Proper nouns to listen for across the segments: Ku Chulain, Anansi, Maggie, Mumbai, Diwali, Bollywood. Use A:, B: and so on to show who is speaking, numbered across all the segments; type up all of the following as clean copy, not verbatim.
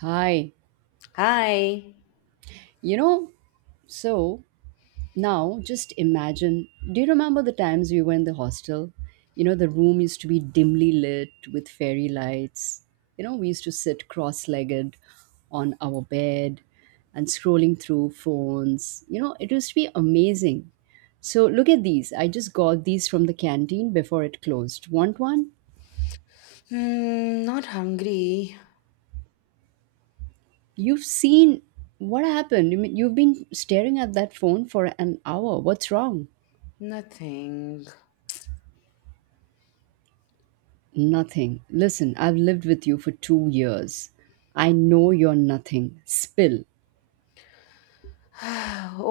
A: Hi.
B: Hi.
A: You know, so Now just imagine, do you remember the times we were in the hostel? You know, the room used to be dimly lit with fairy lights. You know, we used to sit cross legged on our bed and scrolling through phones. You know, it used to be amazing. So look at these. I just got these from the canteen before it closed. Want one?
B: Hmm, not hungry.
A: You've seen what happened. You mean, you've been staring at that phone for an hour. What's wrong?
B: Nothing.
A: Nothing. Listen, I've lived with you for 2 years. I know you're nothing. Spill.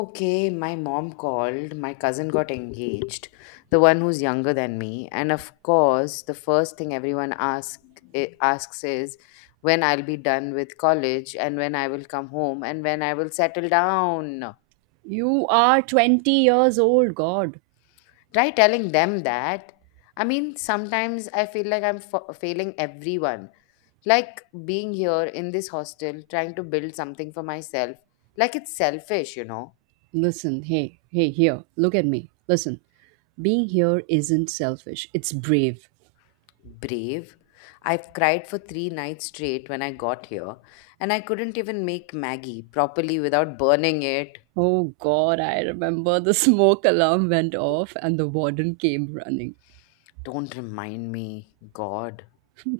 B: Okay, my mom called. My cousin got engaged, the one who's younger than me. And of course, the first thing everyone ask, asks is when I'll be done with college and when I will come home and when I will settle down.
A: You are 20 years old, God.
B: Try telling them that. I mean, sometimes I feel like I'm failing everyone. Like being here in this hostel, trying to build something for myself, like it's selfish, you know.
A: Listen, hey, hey, here, look at me. Listen, being here isn't selfish, it's brave.
B: Brave. I've cried for 3 nights straight when I got here, and I couldn't even make Maggie properly without burning it.
A: Oh, God, I remember the smoke alarm went off and the warden came running.
B: Don't remind me, God.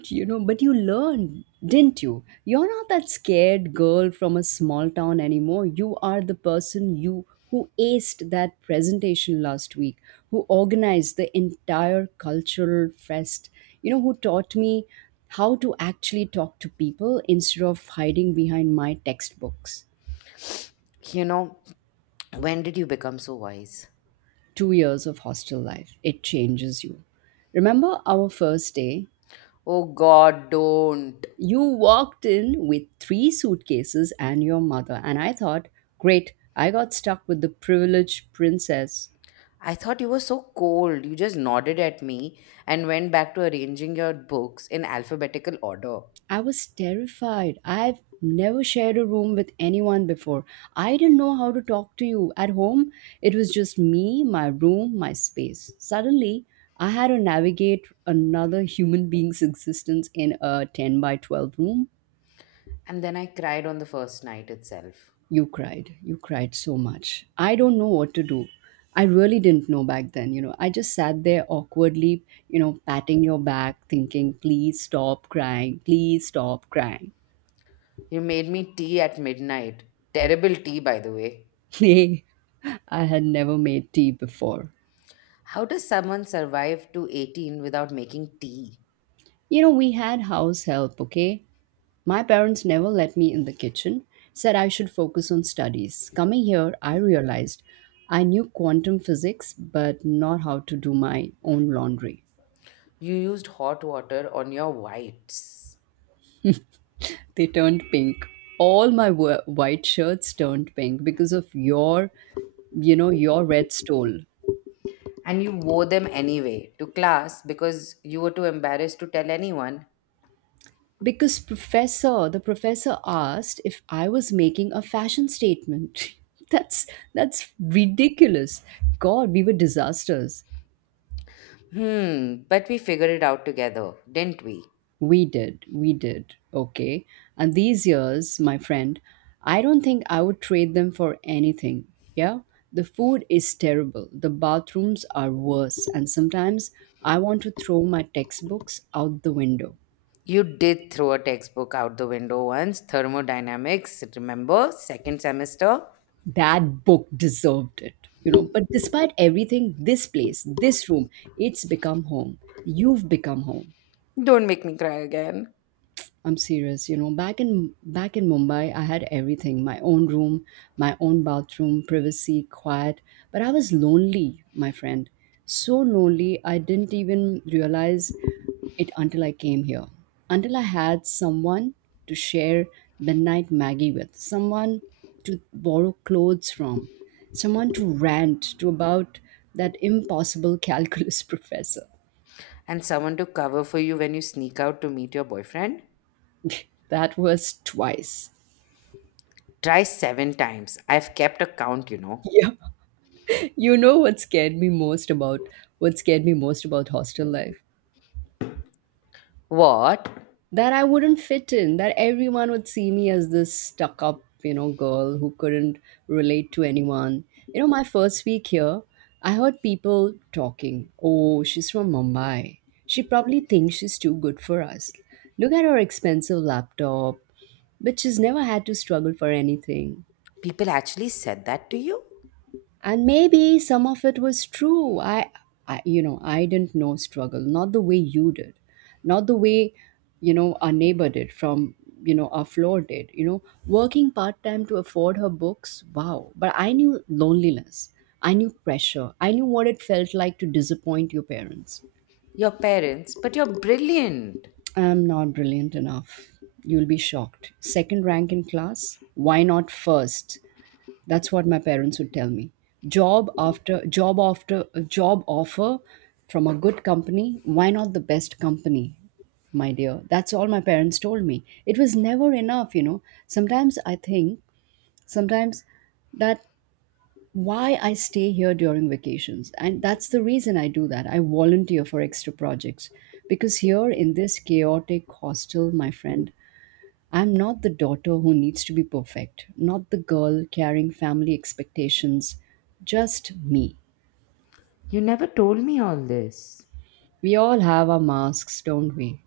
A: You know, but you learned, didn't you? You're not that scared girl from a small town anymore. You are the person, you who aced that presentation last week, who organized the entire cultural fest, you know, who taught me how to actually talk to people instead of hiding behind my textbooks.
B: You know, when did you become so wise?
A: 2 years of hostel life, it changes you. Remember our first day?
B: Oh, God, don't.
A: You walked in with three suitcases and your mother, and I thought, great, I got stuck with the privileged princess.
B: I thought you were so cold. You just nodded at me and went back to arranging your books in alphabetical order.
A: I was terrified. I've never shared a room with anyone before. I didn't know how to talk to you. At home, it was just me, my room, my space. Suddenly, I had to navigate another human being's existence in a 10 by 12 room.
B: And then I cried on the first night itself.
A: You cried. You cried so much. I don't know what to do. I really didn't know back then, you know. I just sat there awkwardly, patting your back, thinking, please stop crying, please stop crying.
B: You made me tea at midnight. Terrible tea, by the way.
A: Nay, I had never made tea before.
B: How does someone survive to 18 without making tea?
A: You know, we had house help, okay? My parents never let me in the kitchen, said I should focus on studies. Coming here, I realized I knew quantum physics, but not how to do my own laundry.
B: You used hot water on your whites.
A: They turned pink. All my white shirts turned pink because of your, your red stole.
B: And you wore them anyway to class because you were too embarrassed to tell anyone.
A: Because the professor asked if I was making a fashion statement. that's that's ridiculous. God, we were disasters.
B: Hmm, but we figured it out together, didn't we?
A: We did. Okay. And these years, my friend, I don't think I would trade them for anything. Yeah. The food is terrible. The bathrooms are worse. And sometimes I want to throw my textbooks out the window.
B: You did throw a textbook out the window once, thermodynamics, remember? Second semester.
A: That book deserved it, you know. But despite everything, this place, this room, it's become home. You've become home.
B: Don't make me cry again.
A: I'm serious. Back in Mumbai, I had everything: my own room, my own bathroom, privacy, quiet. But I was lonely, my friend. So lonely, I didn't even realize it until I came here. Until I had someone to share midnight Maggie with, someone to borrow clothes from, someone to rant to about that impossible calculus professor.
B: And someone to cover for you when you sneak out to meet your boyfriend?
A: That was twice.
B: Try 7 times. I've kept a count, you know.
A: Yeah. You know what scared me most about what scared me most about hostel life?
B: What?
A: That I wouldn't fit in, that everyone would see me as this stuck up, you know, girl who couldn't relate to anyone. You know, my first week here, I heard people talking, "Oh, she's from Mumbai. She probably thinks she's too good for us. Look at her expensive laptop, but she's never had to struggle for anything."
B: People actually said that to you?
A: And maybe some of it was true. I you know, I didn't know struggle, not the way you did, not the way, you know, our neighbor did from, you know, our floor did, you know, working part-time to afford her books. Wow. But I knew loneliness, I knew pressure, I knew what it felt like to disappoint your parents.
B: Your parents, but you're brilliant.
A: I'm not brilliant enough. You'll be shocked. Second rank in class, why not first? That's what my parents would tell me. Job after job after job offer from a good company, why not the best company? My dear, that's all my parents told me. It was never enough, you know. Sometimes I think, sometimes that why I stay here during vacations. And that's the reason I do that. I volunteer for extra projects because here in this chaotic hostel, my friend, I'm not the daughter who needs to be perfect, not the girl carrying family expectations, just me.
B: You never told me all this.
A: We all have our masks, don't we?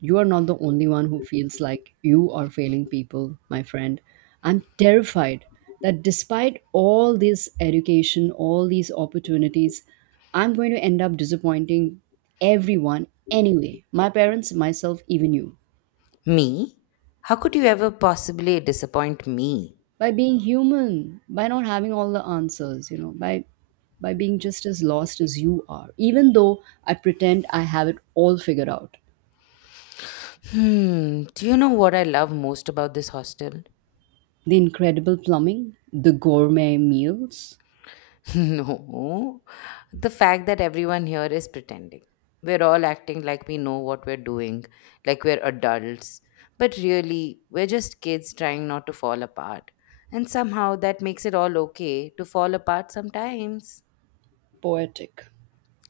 A: You are not the only one who feels like you are failing people, my friend. I'm terrified that despite all this education, all these opportunities, I'm going to end up disappointing everyone anyway. My parents, myself, even you.
B: Me? How could you ever possibly disappoint me?
A: By being human, by not having all the answers, you know by being just as lost as you are, even though I pretend I have it all figured out.
B: Hmm, do you know what I love most about this hostel?
A: The incredible plumbing, the gourmet meals.
B: No, the fact that everyone here is pretending. We're all acting like we know what we're doing, like we're adults. But really, we're just kids trying not to fall apart. And somehow that makes it all okay to fall apart sometimes.
A: Poetic.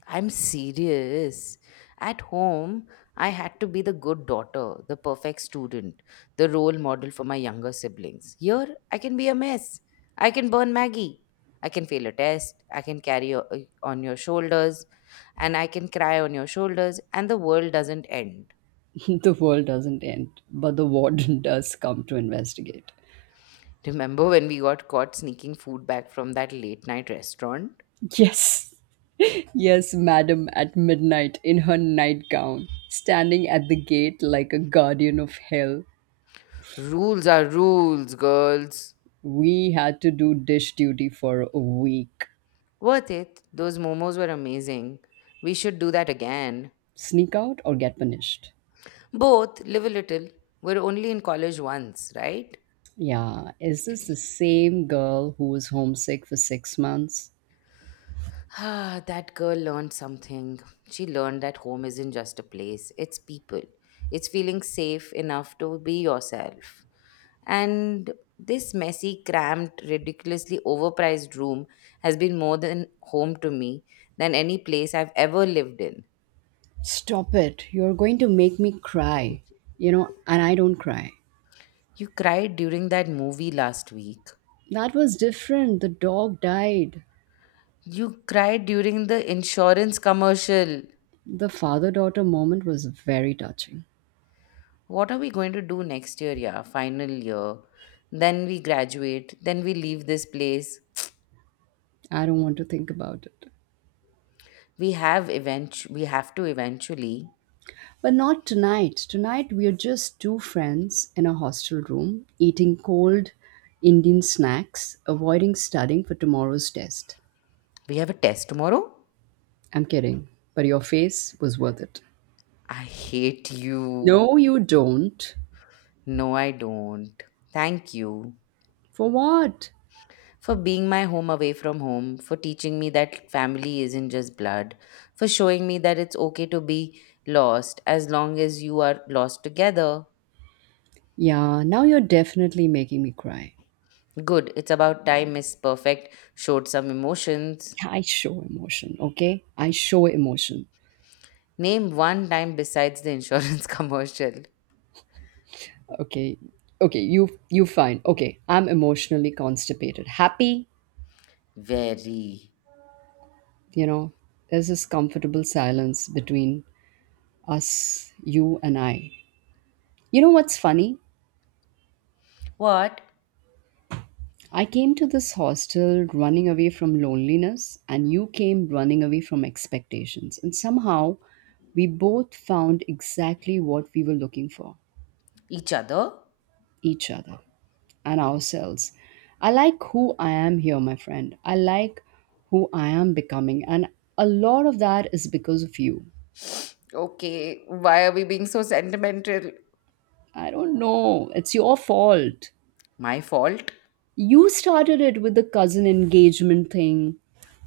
B: I'm serious. At home, I had to be the good daughter, the perfect student, the role model for my younger siblings. Here, I can be a mess. I can burn Maggie. I can fail a test. I can carry on your shoulders. And I can cry on your shoulders. And the world doesn't end.
A: The world doesn't end, but the warden does come to investigate.
B: Remember when we got caught sneaking food back from that late night restaurant?
A: Yes, yes, madam, at midnight in her nightgown, standing at the gate like a guardian of hell.
B: Rules are rules, girls.
A: We had to do dish duty for a week.
B: Worth it. Those momos were amazing. We should do that again.
A: Sneak out or get punished.
B: Both, live a little. We're only in college once, right?
A: Yeah, is this the same girl who was homesick for 6 months?
B: Ah, that girl learned something. She learned that home isn't just a place, it's people. It's feeling safe enough to be yourself. And this messy, cramped, ridiculously overpriced room has been more than home to me than any place I've ever lived in.
A: Stop it. You're going to make me cry. You know, and I don't cry.
B: You cried during that movie last week.
A: That was different. The dog died.
B: You cried during the insurance commercial.
A: The father daughter moment was very touching.
B: What are we going to do next year? Yeah, final year, then we graduate, then we leave this place.
A: I don't want to think about it.
B: We have to eventually.
A: But not tonight. Tonight, we are just two friends in a hostel room eating cold Indian snacks, avoiding studying for tomorrow's test.
B: We have a test tomorrow.
A: I'm kidding, but your face was worth it.
B: I hate you.
A: No, you don't.
B: No, I don't. Thank you
A: For what?
B: for being my home away from home, for teaching me that family isn't just blood, for showing me that it's okay to be lost as long as you are lost together.
A: Yeah, now you're definitely making me cry.
B: Good, it's about time Miss Perfect showed some emotions.
A: I show emotion, okay? I show emotion.
B: Name one time besides the insurance commercial.
A: Okay. Okay, you fine. Okay, I'm emotionally constipated. Happy,
B: Very.
A: you know. There's this comfortable silence between us, you and I. You know what's funny?
B: What?
A: I came to this hostel running away from loneliness, and you came running away from expectations. And somehow, we both found exactly what we were looking for,
B: Each other?
A: each other and ourselves. I like who I am here, my friend. I like who I am becoming. And a lot of that is because of you.
B: Okay, why are we being so sentimental?
A: I don't know. It's your fault.
B: My fault?
A: You started it with the cousin engagement thing.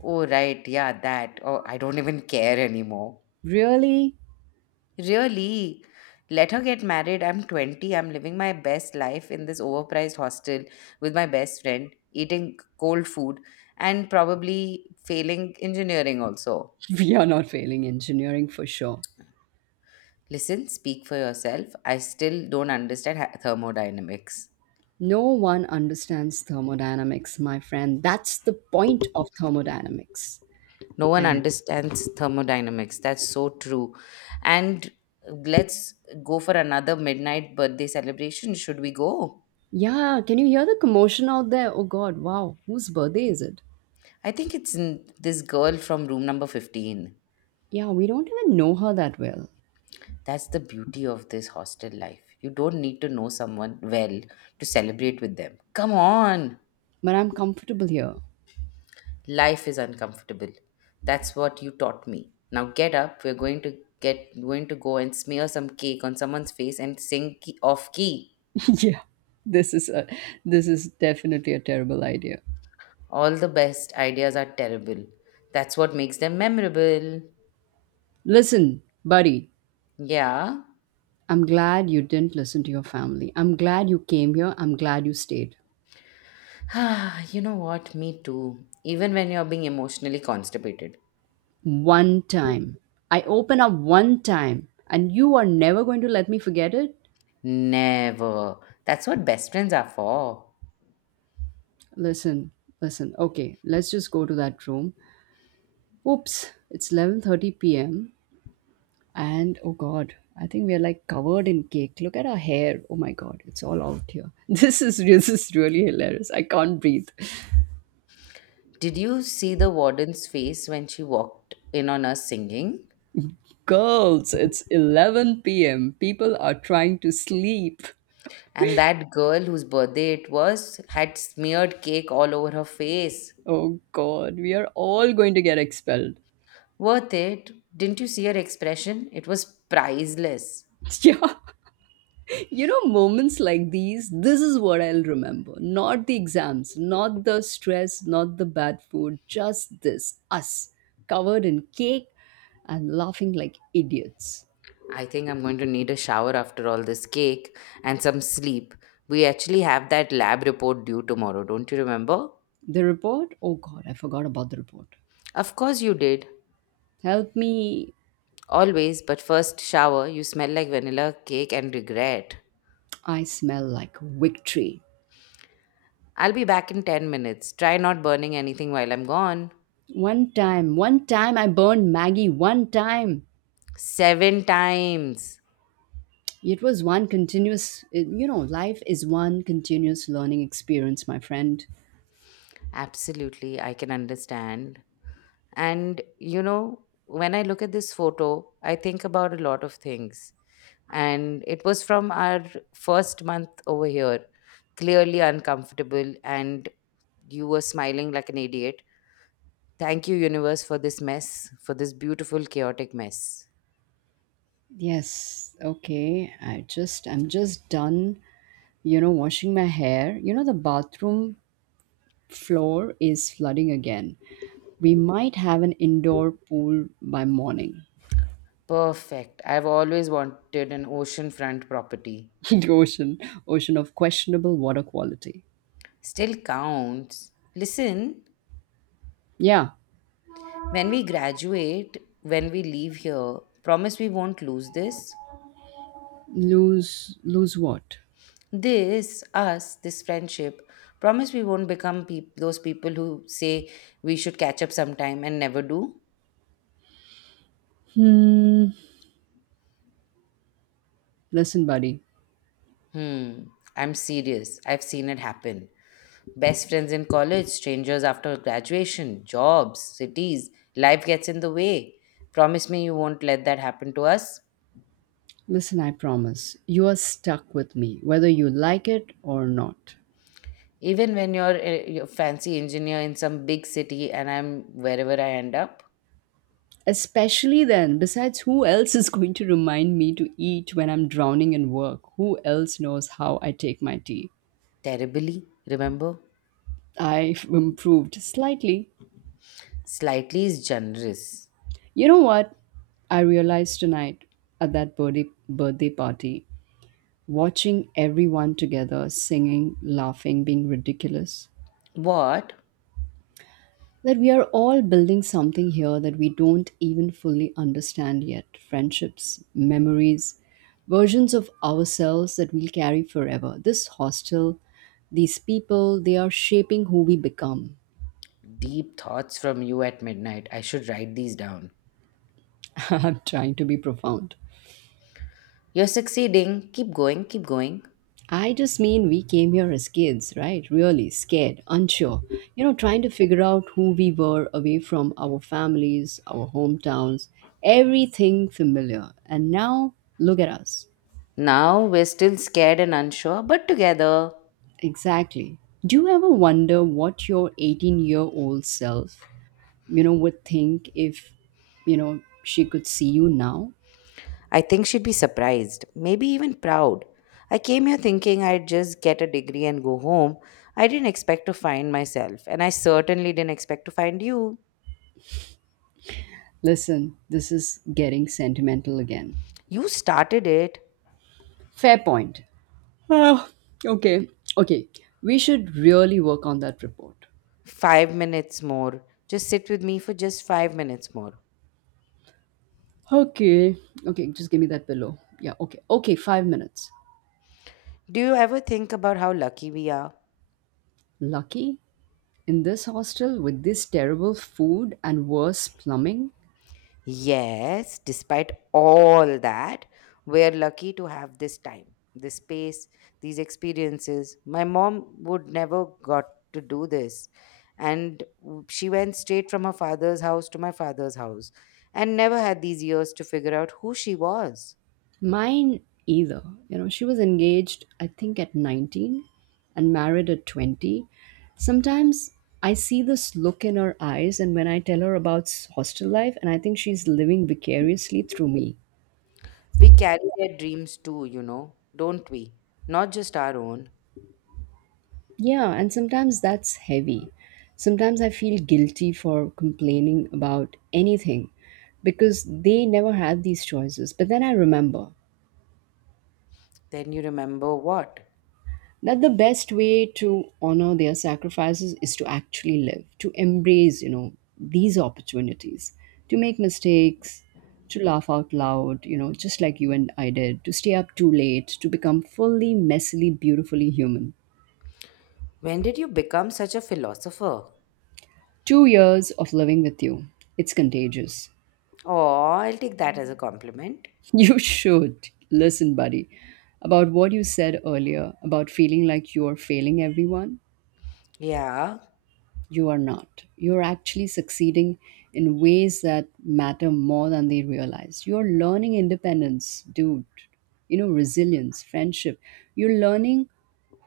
B: Oh, right, yeah, that. Oh, I don't even care anymore.
A: Really?
B: Really? Let her get married. I'm 20. I'm living my best life in this overpriced hostel with my best friend, eating cold food, and probably failing engineering also.
A: We are not failing engineering for sure.
B: Listen, speak for yourself. I still don't understand thermodynamics.
A: No one understands thermodynamics, my friend. That's the point of thermodynamics.
B: No one
A: And
B: understands thermodynamics. That's so true. And let's go for another midnight birthday celebration. Should we go?
A: yeah, can you hear the commotion out there? Oh God, wow, whose birthday is it?
B: I think it's this girl from room number 15.
A: Yeah, we don't even know her that well,
B: That's the beauty of this hostel life. You don't need to know someone well to celebrate with them. Come on.
A: but I'm comfortable here.
B: Life is uncomfortable. That's what you taught me. Now get up. We're going to go and smear some cake on someone's face and sing key, off key.
A: Yeah, this is a this is definitely a terrible idea.
B: All the best ideas are terrible. That's what makes them memorable.
A: Listen, buddy,
B: Yeah.
A: I'm glad you didn't listen to your family. I'm glad you came here. I'm glad you stayed.
B: Ah, you know what? Me too. Even when you're being emotionally constipated.
A: One time. I open up one time, and you are never going to let me forget it?
B: Never. That's what best friends are for.
A: Listen, listen. Okay, let's just go to that room. Oops, it's 11:30 p.m. and oh god, I think we are like covered in cake. Look at our hair. Oh my god, it's all out here. This is really hilarious. I can't breathe.
B: Did you see the warden's face when she walked in on us singing?
A: Girls, it's 11 p.m. People are trying to sleep.
B: And that girl whose birthday it was had smeared cake all over her face.
A: Oh god, we are all going to get expelled.
B: Worth it. Didn't you see her expression? It was priceless.
A: Yeah. You know, moments like these, this is what I'll remember. Not the exams, not the stress, not the bad food, just this, us covered in cake and laughing like idiots.
B: I think I'm going to need a shower after all this cake and some sleep. We actually have that lab report due tomorrow, don't you remember?
A: The report? Oh god, I forgot about the report.
B: Of course you did.
A: Help me.
B: Always, but first shower, you smell like vanilla cake and regret.
A: I smell like victory.
B: I'll be back in 10 minutes. Try not burning anything while I'm gone.
A: One time I burned Maggie, one time.
B: 7 times.
A: It was one continuous, you know, life is one continuous learning experience, my friend.
B: Absolutely, I can understand. And you know, when I look at this photo, I think about a lot of things. And it was from our first month over here, clearly uncomfortable, and you were smiling like an idiot. Thank you, universe, for this mess, for this beautiful, chaotic mess.
A: Yes, okay. I'm just done, you know, washing my hair. You know the bathroom floor is flooding again. We might have an indoor pool by morning.
B: Perfect. I've always wanted an oceanfront property.
A: the ocean, Ocean of questionable water quality.
B: Still counts. Listen,
A: Yeah.
B: when we graduate, when we leave here, promise we won't lose this.
A: Lose what?
B: This, us, this friendship, promise we won't become peop those people who say we should catch up sometime and never do.
A: Hmm. Listen, buddy.
B: Hmm, I'm serious. I've seen it happen. Best friends in college, strangers after graduation, jobs, cities, life gets in the way. Promise me you won't let that happen to us.
A: Listen, I promise. You are stuck with me whether you like it or not.
B: Even when you're a fancy engineer in some big city and I'm wherever I end up.
A: Especially then, besides, who else is going to remind me to eat when I'm drowning in work? Who else knows how I take my tea?
B: Terribly, remember?
A: I've improved slightly.
B: Slightly is generous.
A: You know what? I realized tonight at that birthday party, watching everyone together, singing, laughing, being ridiculous.
B: What?
A: That we are all building something here that we don't even fully understand yet, friendships, memories, versions of ourselves that we'll carry forever. This hostel, these people, they are shaping who we become.
B: Deep thoughts from you at midnight. I should write these down.
A: I'm trying to be profound.
B: You're succeeding. Keep going, keep going.
A: I just mean we came here as kids, right? Really scared, unsure, you know, trying to figure out who we were away from our families, our hometowns, everything familiar. And now look at us.
B: Now we're still scared and unsure, but together.
A: Exactly. Do you ever wonder what your 18-year-old self, you know, would think if, you know, she could see you now?
B: I think she'd be surprised, maybe even proud. I came here thinking I'd just get a degree and go home. I didn't expect to find myself, and I certainly didn't expect to find you.
A: Listen, this is getting sentimental again.
B: You started it.
A: Fair point. Oh, okay. Okay. We should really work on that report.
B: 5 minutes more. Just sit with me for just 5 minutes more.
A: Okay. Okay, just give me that pillow. Yeah, okay. Okay, 5 minutes.
B: Do you ever think about how lucky we are?
A: Lucky? In this hostel with this terrible food and worse plumbing?
B: Yes, despite all that, we're lucky to have this time, this space, these experiences. My mom would never got to do this. And she went straight from her father's house to my father's house and never had these years to figure out who she was.
A: Mine either. You know, she was engaged, I think, at 19 and married at 20. Sometimes I see this look in her eyes, and when I tell her about hostel life, and I think she's living vicariously through me.
B: We carry their dreams too, you know, don't we? Not just our own.
A: Yeah, and sometimes that's heavy. Sometimes I feel guilty for complaining about anything because they never had these choices. But then I remember
B: Then you remember what?
A: that the best way to honor their sacrifices is to actually live, to embrace these opportunities, to make mistakes, to laugh out loud, just like you and I did, to stay up too late, to become fully, messily, beautifully human.
B: When did you become such a philosopher?
A: 2 years of living with you. It's contagious.
B: Oh, I'll take that as a Mm. compliment.
A: You should listen, buddy, about what you said earlier about feeling like you are failing everyone.
B: Yeah,
A: You are not. You're actually succeeding in ways that matter more than they realize. You're learning independence, dude, you know, resilience, friendship. You're learning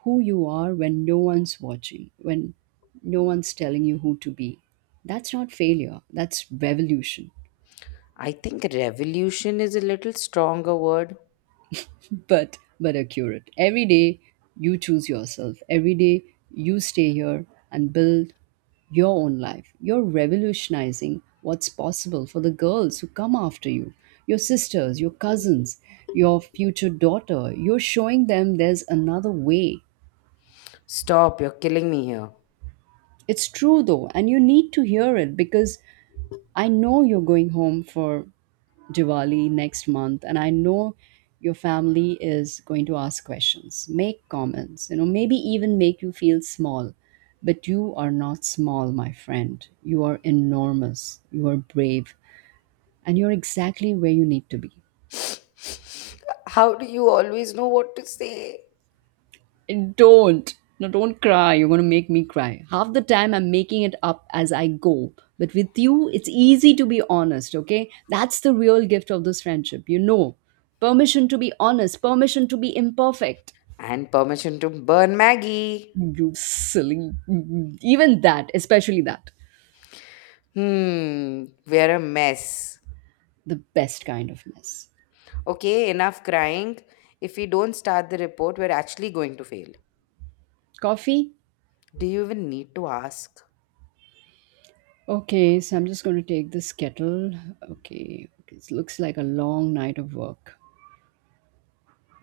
A: who you are when no one's watching, when no one's telling you who to be. That's not failure, that's revolution.
B: I think revolution is a little stronger word.
A: But accurate. Every day you choose yourself. Every day you stay here and build your own life. You're revolutionizing what's possible for the girls who come after you, your sisters, your cousins, your future daughter. You're showing them there's another way.
B: Stop, you're killing me here.
A: It's true though, and you need to hear it because I know you're going home for Diwali next month, and I know your family is going to ask questions, make comments, you know, maybe even make you feel small. But you are not small, my friend. You are enormous. You are brave, and you're exactly where you need to be.
B: How do you always know what to say?
A: And don't. No, don't cry. You're going to make me cry. Half the time, I'm making it up as I go. But with you, it's easy to be honest, okay? That's the real gift of this friendship. You know, permission to be honest, permission to be imperfect.
B: And permission to burn Maggie.
A: You silly. Even that, especially that.
B: Hmm, we're a mess.
A: The best kind of mess.
B: Okay, enough crying. If we don't start the report, we're actually going to fail.
A: Coffee?
B: Do you even need to ask?
A: Okay, so I'm just going to take this kettle. Okay, it looks like a long night of work.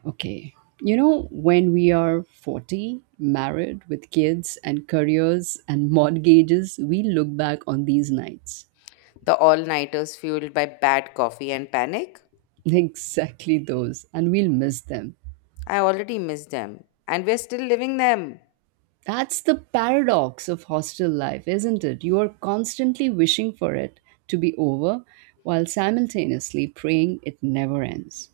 A: Okay. You know, when we are 40, married with kids and careers and mortgages, we look back on these nights.
B: The all nighters fueled by bad coffee and panic?
A: Exactly those, and we'll miss them.
B: I already miss them, and we're still living them.
A: That's the paradox of hostel life, isn't it? You are constantly wishing for it to be over while simultaneously praying it never ends.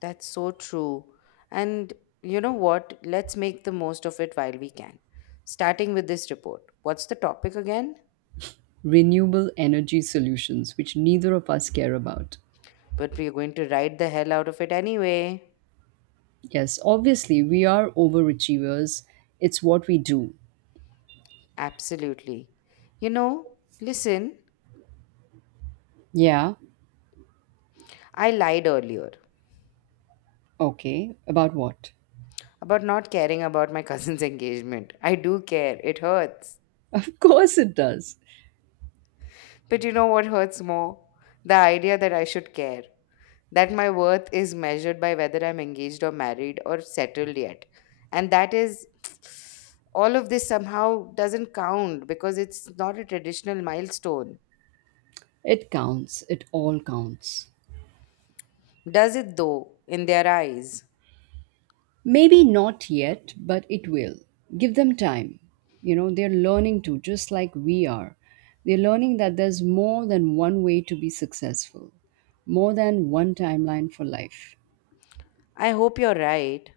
B: That's so true. And you know what? Let's make the most of it while we can. Starting with this report. What's the topic again?
A: Renewable energy solutions, which neither of us care about.
B: But we're going to ride the hell out of it anyway.
A: Yes, obviously, we are overachievers. It's what we do.
B: Absolutely. You know, listen,
A: Yeah,
B: I lied earlier
A: okay. About what?
B: about not caring about my cousin's engagement. I do care. It hurts.
A: Of course it does.
B: But you know what hurts more? The idea that I should care. That my worth is measured by whether I'm engaged or married or settled yet. And that is all of this somehow doesn't count because it's not a traditional milestone.
A: It counts. It all counts.
B: Does it though, in their eyes?
A: Maybe not yet, but it will. Give them time. You know, they're learning to, just like we are. They're learning that there's more than one way to be successful, more than one timeline for life.
B: I hope you're right.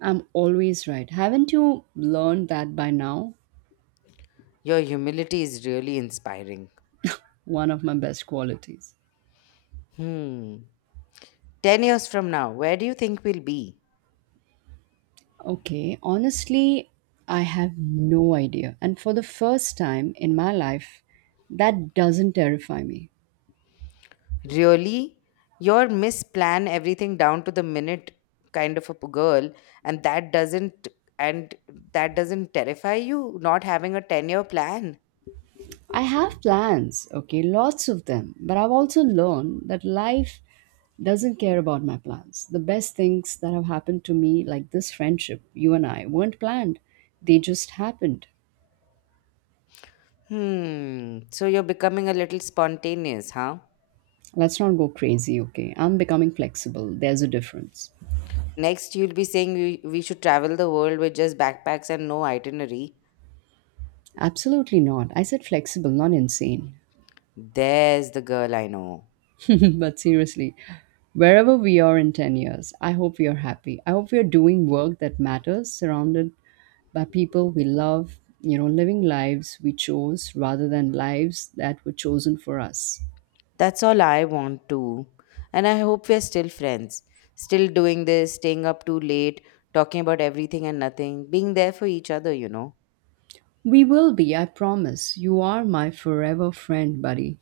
A: I'm always right. Haven't you learned that by now?
B: Your humility is really inspiring.
A: One of my best qualities.
B: Hmm. 10 years from now, where do you think we'll be?
A: Okay, honestly, I have no idea. And for the first time in my life, that doesn't terrify me.
B: Really? You're misplan everything down to the minute kind of a girl and that doesn't and that doesn't terrify you not having a 10-year plan.
A: I have plans, okay, lots of them. But I've also learned that life doesn't care about my plans. The best things that have happened to me, like this friendship, you and I, weren't planned, they just happened.
B: Hmm. So you're becoming a little spontaneous, huh?
A: Let's not go crazy, okay? I'm becoming flexible. There's a difference.
B: Next you'll be saying we should travel the world with just backpacks and no itinerary.
A: Absolutely not. I said flexible, not insane.
B: There's the girl I know.
A: But seriously, wherever we are in 10 years, I hope we are happy. I hope we are doing work that matters, surrounded by people we love, you know, living lives we chose rather than lives that were chosen for us.
B: That's all I want too. And I hope we're still friends. Still doing this, staying up too late, talking about everything and nothing, being there for each other, you know.
A: We will be, I promise. You are my forever friend, buddy.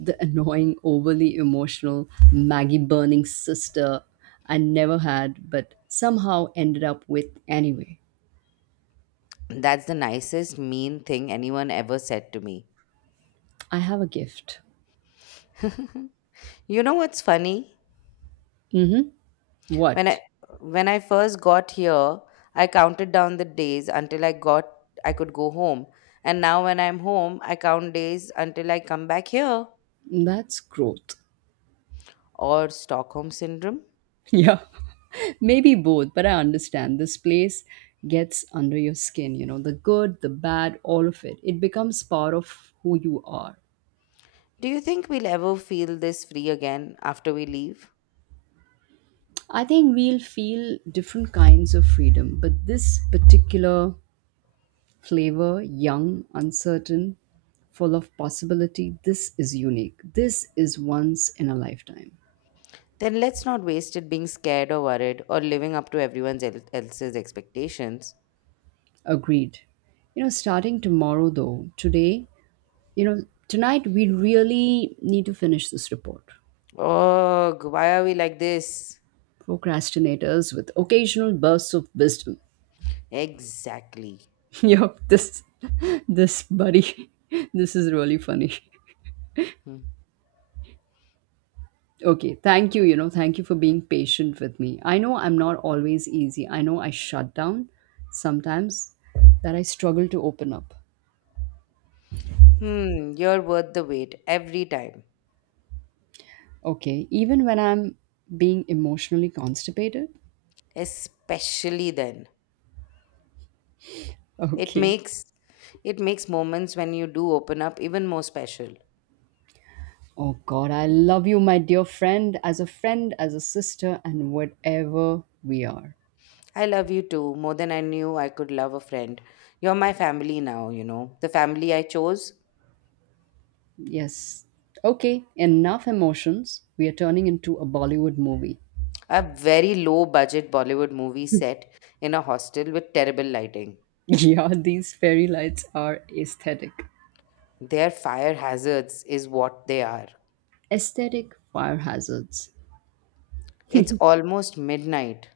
A: The annoying, overly emotional, Maggie burning sister I never had, but somehow ended up with anyway.
B: That's the nicest mean thing anyone ever said to me.
A: I have a gift.
B: You know what's funny?
A: Mm hmm.
B: When
A: What?
B: I when I first got here, I counted down the days until I could go home. And now when I'm home, I count days until I come back here
A: That's growth.
B: or Stockholm syndrome.
A: Yeah. Maybe both, but I understand this place gets under your skin, you know, the good, the bad, all of it. It becomes part of who you are.
B: Do you think we'll ever feel this free again after we leave?
A: I think we'll feel different kinds of freedom, but this particular flavor, young, uncertain, full of possibility, this is unique. This is once in a lifetime.
B: Then let's not waste it being scared or worried or living up to everyone else's expectations.
A: Agreed. You know, starting tomorrow though, today, you know, tonight we really need to finish this report.
B: Oh, why are we like this?
A: Procrastinators with occasional bursts of wisdom.
B: Exactly.
A: Yup, this buddy, this is really funny.
B: Hmm,
A: Okay, thank you, you know, thank you for being patient with me. I know I'm not always easy. I know I shut down sometimes, that I struggle to open up.
B: Hmm, you're worth the wait every time,
A: Okay, even when I'm being emotionally constipated.
B: especially then. It
A: Okay.
B: makes it makes moments when you do open up even more special.
A: Oh God, I love you, my dear friend, as a sister, and whatever we are.
B: I love you too, more than I knew I could love a friend. You're my family now, you know, the family I chose.
A: Yes. Okay, enough emotions. We are turning into a Bollywood movie.
B: A very low budget Bollywood movie set in a hostel with terrible lighting.
A: Yeah, these fairy lights are aesthetic.
B: Their fire hazards is what they are.
A: Aesthetic fire hazards.
B: It's almost midnight.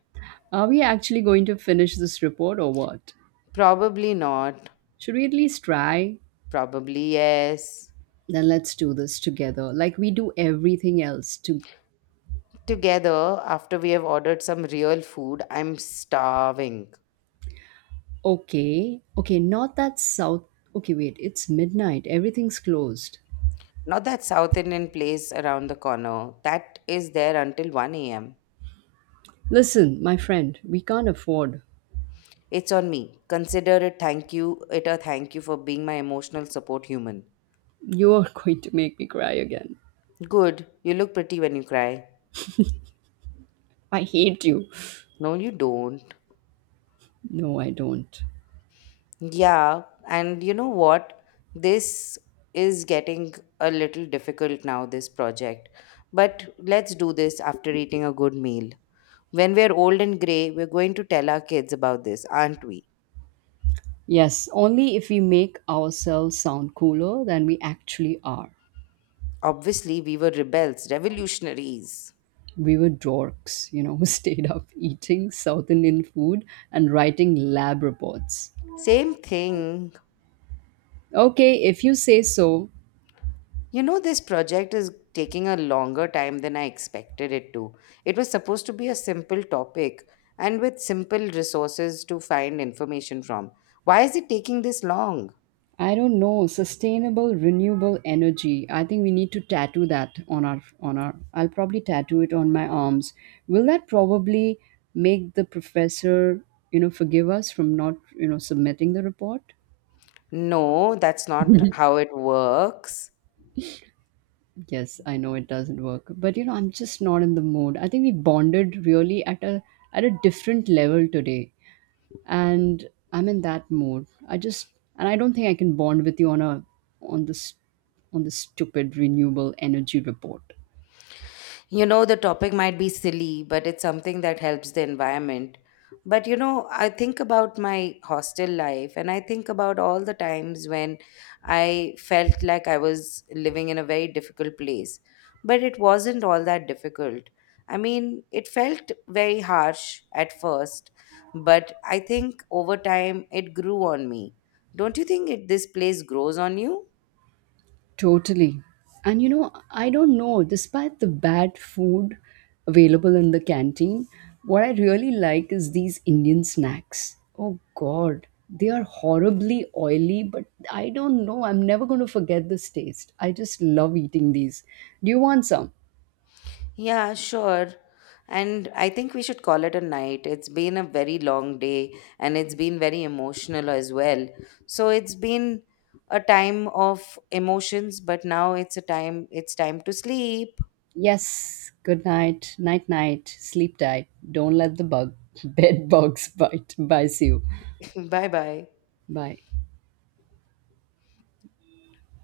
A: Are we actually going to finish this report or what?
B: Probably not.
A: Should we at least try?
B: Probably yes.
A: Then let's do this together, like we do everything else. To
B: Together, after we have ordered some real food, I'm starving.
A: okay, okay, not that south. Okay, wait, it's midnight. Everything's closed.
B: Not that South Indian place around the corner. That is there until 1 a.m.
A: Listen, my friend, we can't afford.
B: It's on me. Consider it thank you. It A thank you for being my emotional support human.
A: You are going to make me cry again.
B: Good. You look pretty when you cry.
A: I hate you.
B: No, you don't.
A: No, I don't.
B: Yeah, and you know what? This is getting a little difficult now, this project. But let's do this after eating a good meal. When we're old and gray, we're going to tell our kids about this, aren't we?
A: Yes, only if we make ourselves sound cooler than we actually are.
B: Obviously, we were rebels, revolutionaries.
A: We were dorks, you know, who stayed up eating South Indian food and writing lab reports.
B: Same thing.
A: Okay, if you say so,
B: You know, this project is taking a longer time than I expected it to. It was supposed to be a simple topic and with simple resources to find information from. Why is it taking this long?
A: I don't know, sustainable renewable energy. I think we need to tattoo that on our I'll probably tattoo it on my arms. Will that probably make the professor, you know, forgive us from not, you know, submitting the report?
B: No, that's not how it works.
A: Yes, I know it doesn't work, but you know, I'm just not in the mood. I think we bonded really at a different level today, and I'm in that mood. I just, and I don't think I can bond with you on a on this on this stupid renewable energy report.
B: You know, the topic might be silly, but it's something that helps the environment. But you know, I think about my hostel life and I think about all the times when I felt like I was living in a very difficult place. But it wasn't all that difficult. I mean, it felt very harsh at first, but I think over time it grew on me. Don't you think this place grows on you?
A: Totally. And you know, I don't know, despite the bad food available in the canteen, what I really like is these Indian snacks. Oh God, they are horribly oily, but I don't know. I'm never going to forget this taste. I just love eating these. Do you want some?
B: Yeah, sure. And I think we should call it a night. It's been a very long day and it's been very emotional as well. So it's been a time of emotions, but now it's a time, it's time to sleep.
A: Yes. Good night. Night, night. Sleep tight. Don't let the bed bugs bite, bites you.
B: Bye bye.
A: Bye.